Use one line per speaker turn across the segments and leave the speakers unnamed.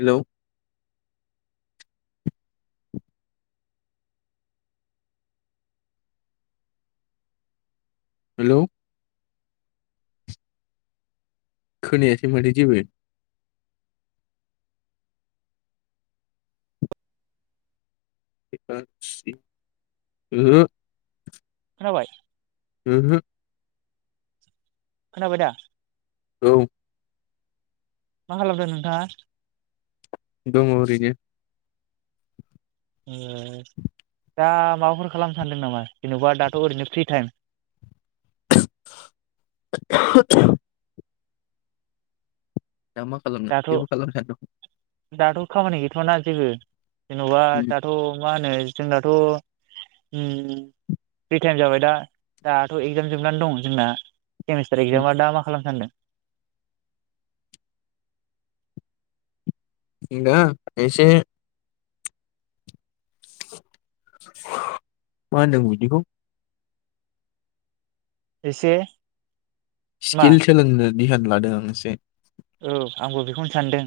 Hello hello खोनायासै माथो जेबो ओहो
जाबाय
उम हम
खोनाबाय दा
औ
मा खालामदों नोंथाङा
दङ ओरैनो
दा माबाफोर खालामनो सानदों नामा? जेनेबा दाथ' ओरैनो फ्रि टाइम
[unintelligible] दा मा खालाम नो
दाथ'
जेबो खालामहायाथ'
दाथ' खामानि गैथ'वाना जेबो? जेन'बा
उम
दाथ' मा होनो जोंनाथ' उम फ्रि टाइम जाबाय दा दाथ' एगजाम जोबनानै दं जोंना। सेमिस्टार एगजामा दा मा खालाम सानदों?
जों दा एसे मा होनदों बिदिखौ
एसे मा
स्किल सोलोंनो दिहान ला दों इसे
औ आंबो बेखौनो सानदों।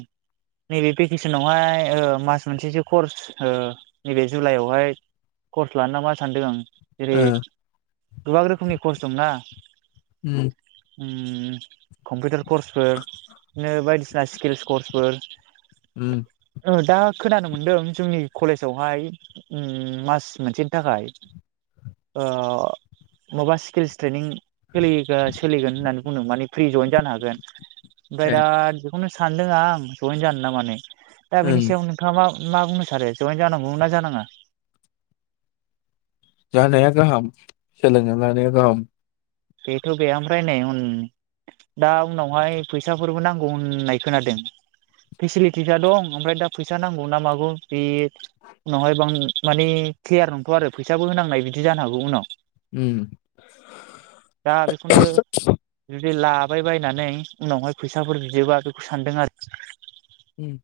नैबे भेकेसनावहाय ओ मास मोनसेसो कर्स नैबे जुलाइयावहाय कर्स लानो नामा सानदों आं। जेरै
ओ
गोबां रोखोमनि खर्स दंना।
उम
उम कम्पिउटार कर्सफोर बिदिनो बायदिसिना स्किलस कर्सफोर
उम
ओ दा खोनानो मोनदों जोंनि कलेजावहाय उम मास मोनसेनि थाखाय ओ माबा स्किल्स ट्रेनिं सोलिगोन होननानै बुंदों माने फ्रि जयेन जानो हागोन। ओमफ्राय
ए
दा बेखौनो सानदों आं जयेन जानो ना मानो। दा
उम
बेनि सायाव नोंथाङा मा मा बुंनो सानो जयेन जानांगौमोन ना जानाङा?
जानाया गाहाम सोलोंना लानाया गाहाम।
बेथ बे ओमफ्राय नै उम दा उनावहाय फैसाफोरबो नांगौ होननाय खोनादों फेसिलिटिसा दं ओमफ्राय दा फैसा नांगौ ना मागौ बे उनावहाय बां माने क्लियार नंथया आरो फैसाबो होनांनाय बिदि जानो हागौ उनाव।
उम
दा बेखौनो जुदि ला बाय बायनानै उनावहाय फैसाफोर बियोबा बेखौ सानदों आरो।
उम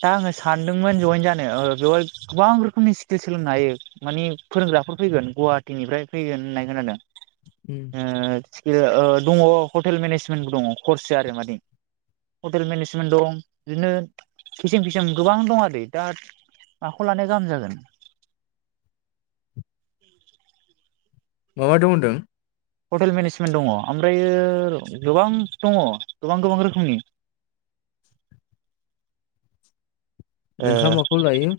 दा आङो सानदोंमोन जइेन जानो। बेवहाय गोबां रोखोमनि स्किल सोलोंनो हायो माने फोरोंग्राफोर फैगोन गुवाहाटिनिफ्राय फैगोन होननाय खोनादों।
उम
ओ स्किल दङ हटेल मेनेजमेन्टबो दङ कर्स आरो माने हटेल मेनेजमेन्ट दं बिदिनो। किसेम फिसाम गोबां दं आरो दा माखौ लानाया गाहाम जागोन।
मा मा दं होनदों?
हटेल मेनेजमेन्ट दङ ओमफ्रायो गोबां दङ गोबां गोबां रोखोमनि। ओ
नोंहा माखौ लायो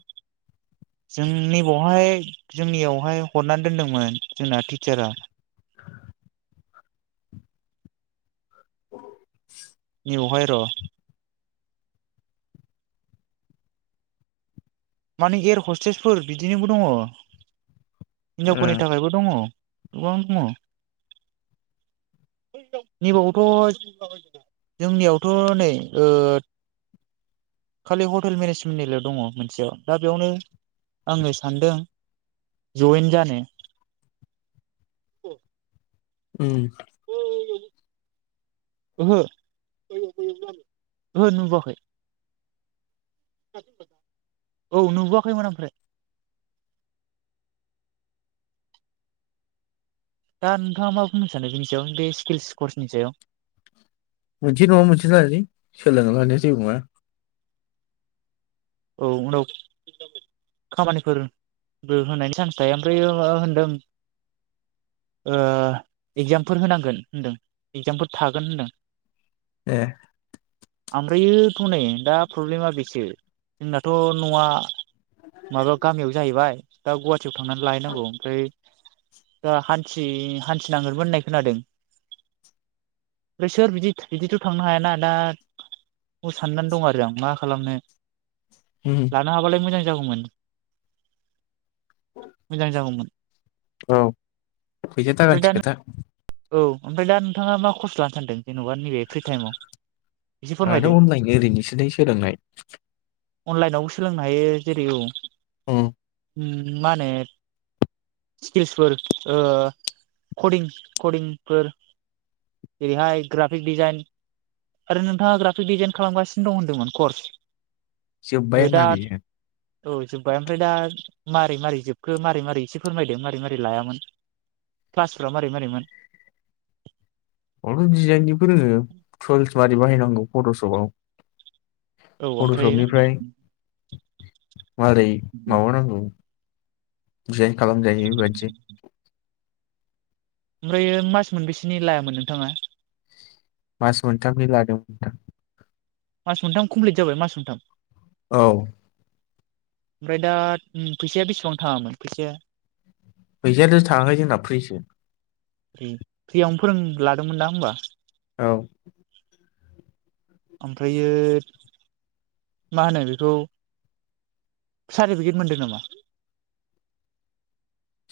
जोंनि बेवहाय जोंनियावहाय हरनानै दोनदोंमोन जोंना टिचारा
औ [unintelligible]
रहाय र माने एयार हस्टेजफोर बिदिनोबो दङ।
ओ
हिनजावफोरनि थाखायबो दङ। गोबां दङ नैबावथ‌ जोंनियावथ नै ओ खालि हटेल मेनेजमेन्टनिल दङ मोनसेयाव। दा बेयावनो आङो सानदों जइेन जानो।
उम
ओहो ओहो नुबोआखै। औ नुबोआखैमोन ओमफ्राय। दा नोंथाङा मा बुंनो सानो बिनि सायाव बे स्किल्स कर्सनि सायाव।
मोनसे नङा मोनसे लालै सोलोंना लानाया जेबो नङा।
औ उनाव खामानिफोरबो होनायनि सान्स थाया। ओमफ्रायो मा होनदों ओ इगजामफोर होनांगोन होनदों इगजामफोर थागोन होनदों।
ए
ओमफ्रायोथ नै दा प्रब्लेमा बेसो जोंनाथ न'आ माबायाव गामियाव जाहैबाय दा गवा हाटियाव थांनानै लाहैनांगौ ओमफ्राय दा हान्थि हान्थिनांगोनबो होननाय खोनादों। ओमफ्राय सोर बिदि बिदिथ थांनो हायाना दा साननानै दं आरो आं मा खालामनो।
उम
लाना हाबालाय मोजां। जागौमोन। मोजां जागौमोन।
औ फैसा
ओमफ्राय दा
थाखानिसो खोथा।
औ ओमफ्राय दा नोंथाङा मा खर्स लानो सानदों जेनेबा नैबे फ्रि टाइमाव? एसे फोरमायदो
आनाथ अनलाइन ओरैनोसो लै सोलोंनाय।
अनलाइनावबो सोलोंनो हायो जेरै औ
उम
मा होनो स्किल्सफोर ओ कदिं कदिंफोर ओेरैहाय ग्राफिक डिजाइन आरो नोंथाङा ग्राफिक डिजाइन खालामगासिनो दं होनदोंमोन कर्स
जोब्बाय आंना
दा
बेयो
औ जोब्बाय ओमफ्राय दा मारै मारै जोबखो मारै मारै एसे फोरमायदों मारै मारै लायामोन क्लासफाव मारै मारैमोन?
अल दिजाइनिबो रोङो टुल्सवाड बाहायनांगौ फट'शपाव
औ ओमफ्रायो
मारै माबा नांगौ जे खालामजायो बेबायदिजों।
ओमफ्रायो मास मोनबेसोनि लायामोन नोंथाङा?
मास मोनथा नि लादोंमोन नोंथां।
मास मोनथाम कमप्लिट जाबाय मास मोनथाम।
औ
ओमफ्राय दा फैसाया बेसेबां थाङामोन फैसाया?
फैसायाथ' थाङाखै जोंना फ्रिसो।
फ्रियावनो फोरों लादोंमोन दा होनबा।
औ
ओमफ्रायो मा होनो बेखौ सार्टिफिकेट मोनदों नामा?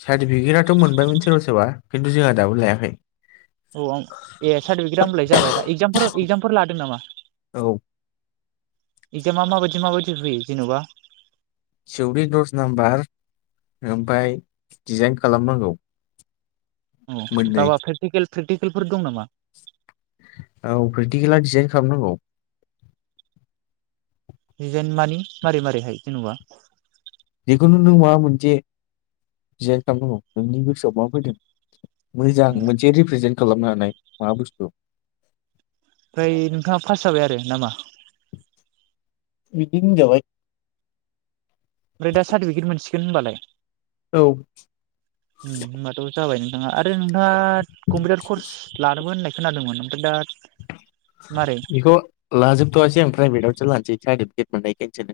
सार्टिफिकेटआथ मोनबायमोन सोरबा सोरबा खिन्थु जोंहा दाबो लायाखै।
औ ए सार्टिफिकेटआ होनलाय जाबाय दा एक्जामफोर एक्जामफोर लादों नामा?
औ
इकजामा माबायदि माबायदि फैयो? जेनबा
टिउरि दस नाम्बार ओमफ्राय डिजाइन खालामनांगौ
अ
मोननै
दाबा प्रेकटिकेल प्रेकटिकेलफोर दं नामा?
औ प्रेक्टिकेला डिजाइन खालामनांगौ
डिजाइन मानि मारै मारैहाय जेन'बा
बेखौनो नों माबा मोनसे दिजइन खालामनांगौ नोंनि गोसोआव मा फैदों मोजां
ए
मोनसे रिप्रेजे खालामनो हानाय मा बुस्थु
ओमफ्राय नोंथाङा फास जाबाय आरो नामा
बिदिनो होनजाबाय
ओमफ्राय दा सार्टिफिकेट मोनसिगोन होनबालाय
औ
ओम होनबाथ जाबाय आनो [unintelligible] नोंथाङा कम्पिउटार कर्स लानोबो होननाय खोनादोंमोन ओमफ्राय दा मारै
बेखौ लाजोबथ'वासै आं प्राइभेट आवसो लानोसै सार मोननायखाय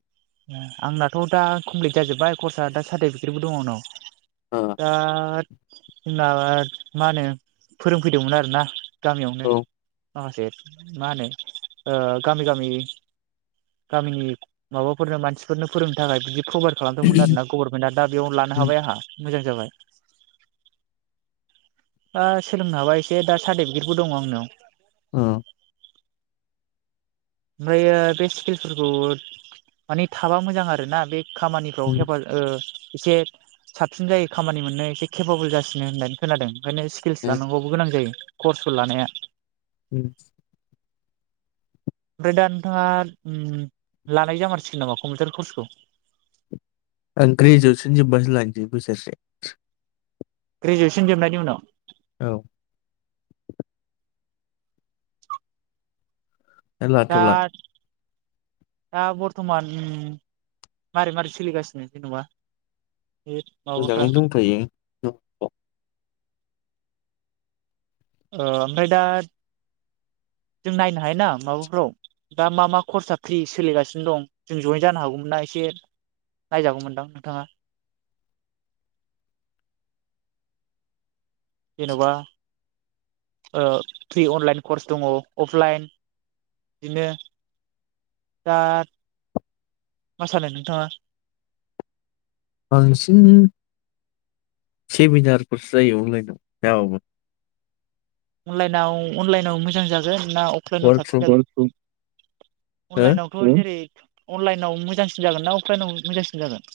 आंनाथ' दा कमप्लिट जाजोब्बाय कर्सआ दा सार्टिफिकेटबो दङ आंनाव दा माबा मा होनो फोरोंफैदोंमोन आरोना गामियावनो
ओ
माखासे मा होनो ओ गामि गामि गामिनि माबा फोरनो मानसिफोरनो फोरोंनो थाखाय बिदि प्रभाइद खालामदोंमोन आर ना गभर्नमेन्टआ दा बेयाव लानो हाबाय आंहा मोजां जाबाय दा सोलोंनो हाबा एसे दा सार्टिफिकेटबो दङ आंनियाव
औ
ओमफ्रायो बे स्किलफोरखौ माने थाबा मोजां आरोना बे खामानिफ्राव हेफाजाब ओ एसे साबसिन जायो खामानि मोननो एसे केपबोल जासिनो होननानै खोनादों ओंखायनो स्खिलस लानांगौबो गोनां जायो कर्सखौ लानाया
उम
ओमफ्राय दा नोंथाङा लानाय जामारसिगोन नामा कम्पिउटार कर्सखौ
आं ग्रेजुवैसन जोबबासो लानोसै बोसोरसे
ग्रेजुवेसन जोबनायनि उनाव
औ दा लाथ'ला
दा बर्थमान मारै मारै सोलिगासिनो जेनेबा
मोजाङै दंथयो
ओ ओमफ्राय दा जों नायनो हायोना माबाफ्राव दा मा मा खर्सा फ्रि सोलिगासिनो दं जों जयेन जानो हागौमोन नना एसे नायजागौमोनदां नोंथाङा जेन'बा ओ फ्रि अनलाइन कर्स दङ अफलाइन बिदिनो दा मा सानो नोंथाङा
बांसिन सेमिनार कर्स जायो अनलाइनाव
अनलाइनाव अनलाइनाव मोजां जागोन ना अबलाइनाव
वार्कशप
साबसिन जागोन
हो
अनलाइनावथ' जेरै अनलाइनाव मोजांसिन जागोन ना अफलाइनाव मोजांसिन जागोन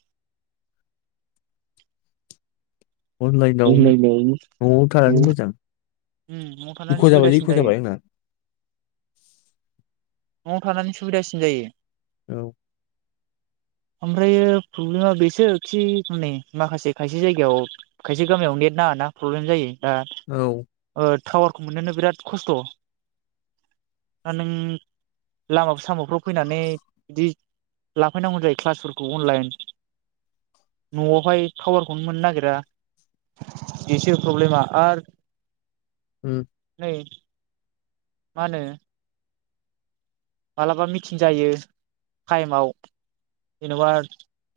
अनलाइनाव न'आव थानानै मोजां
उम न'आव
इख'
थानानानै
जाबायलै इख'
सुबिदासिन जायो
जाबाय आंना
न'आव थानानै सुबिदासिन जायो
औ
ओमफ्रायो प्रब्लेमा बेसो खि नै माखासे खायसे जायगायाव खायसे गामियाव नेट नाङाना प्रब्लेम जायो दा
औ
ओ टावारखौ मोननोनो बिराद खस्थ' दा नों लामा सामाफ्राव फैनानै बिदि लाफैनांगौ जायो क्लासफोरखौ अनलाइन न'आवहाय टावारखौनो मोननो नागिरा बेसो प्रब्लेमा आरो
हम
[unintelligible] मा होनो मालाबा मिथिं जायो टाइमाव जेनेबा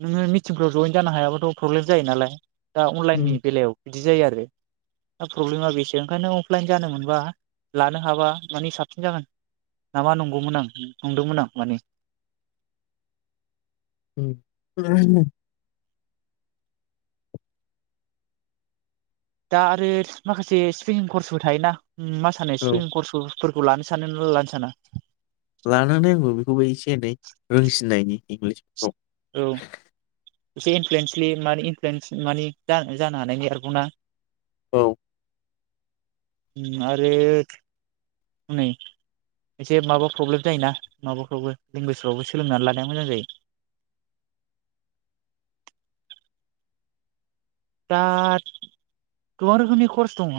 नोङो मिथिंफ्राव जयेन जानो हायाबाथ' प्रब्लेम जायो नालाय दा
उम
अनलाइननि बेलायाव बिदि जायो आरो दा प्रब्लेमा बेसो ओंखायनो अफलाइन जानो मोनबा लानो हाबा मानि साबसिन जागोन नाामा नंगौमोन आं नंदोंमोन आं माने
[unintelligible]
दा आरो माखासे स्किलिं कर्सबो थायोना मा सानो
औ
स्किलिं कर्सखौ फोरखौ लानो सानो ना लानो साना
लानानै आंबो बेखौबो एसे एनै रोंसिननायनि इंलिस
औ एसे इनफ्लुयेन्सलि म इनफ्लुयेन्स माने जानो हानायनि आरोबावना
औ
उम आरो हनै एसे माबा प्रब्लेम जायोना माबाफ्रावबो लेंगुवेजफ्रावबो सोलोंनानै लानाया मोजां जायो दा गोबां रोखोमनि कर्स दङ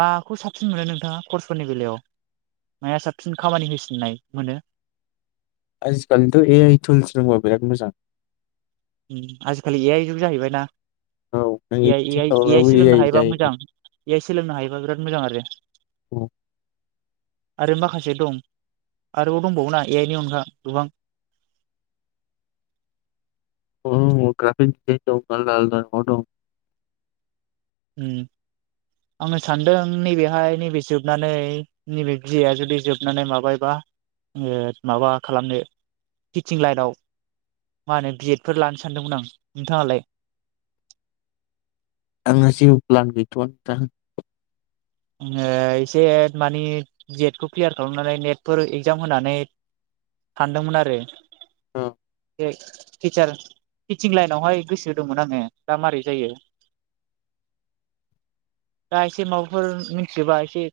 माखौ साबसिन मोनो नोंथाङा कर्सफोरनि बेलायाव माया साबसिन खामानि होसिननाय मोनो
आजिखालिथ' ए आइ टुल्स रोंबा बेराद मोजां
आजिखालि ए आइ जुग जाहैबाय ना
औ
हायोबा मोजां
[unintelligible]
ए आइ सोलोंनो हायोबा बिराद मोजां आरो
औ
आरो माखासे दं आरोबाव दंबावोना ए आइ नि अनगा गोबां
[unintelligible]
उम आङो सानदों नैबेहाय नैबे जोबनानै नैबे बि ए आ जुदि जोबनानै माबायोबा माबा खालामनो टिचिं लाइनाव मा होनो बि एद फोर लानो सानदोंमोन आं नोंथाङालाय
जेबो फ्लान गैथ' आ नोंथां
ओ एसे मानि जेटखौ क्लियार खालामनानै नेटफोर एगजाम होनानै सानदोंमोन आरो
उम
टिचार टिचीं लाइन आवहाय गोसो दंमोन आङो दा मारै जायो दा एसे माबा फोर मिनथियोबा एसे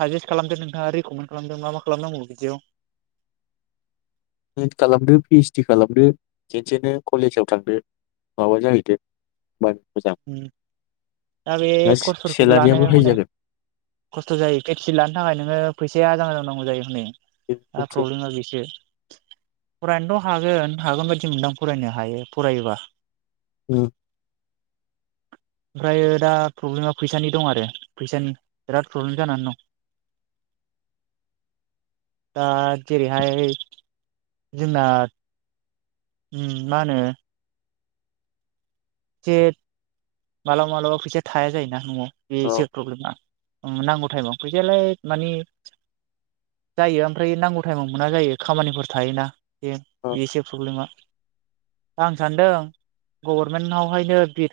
साजेस्ट खालामदों नोंथाङा रेकमेन्ड खालामदों मा मा खालामनांगौ बिदियाव
एद खालामदो पि ओइस डी खालामदो खेनसेनो कलेजाव थांदो माबा जाहैदो मा
उम दा बे करच फोरखौबो लानो
सेलारियाबो हाइ
हनै
जागोन
खस्थ' जायो पि ओइस डि लानो थाखाय नोङो फैसाया आजां गाजां नांगौ जायो हनै
बे
दा
मोनसे
प्रब्लेमा बेसो फरायानो थ हागोन हागोन बायदि मोनदां फरायनो हायो फरायोबा
उम
ओमफ्रायो दा प्रब्लेमा फैसानि दं आरो फैसानि बिराद प्रब्लेम जानानै दं दा जेरैहाय जोंना उम मा होनो एसे मालाबा मालाबा फैसा थाया जायोना न'आव
औ
बेसे प्रब्लेमा नांगौ टाइमाव फैसायालाय मानि जायो ओमफ्राय नांगौ टाइमाव मोना जायो खामानिफोर थायोना बे
औ
बेसो प्रब्लेमा आं सानदों गर मेननाव हायनो बि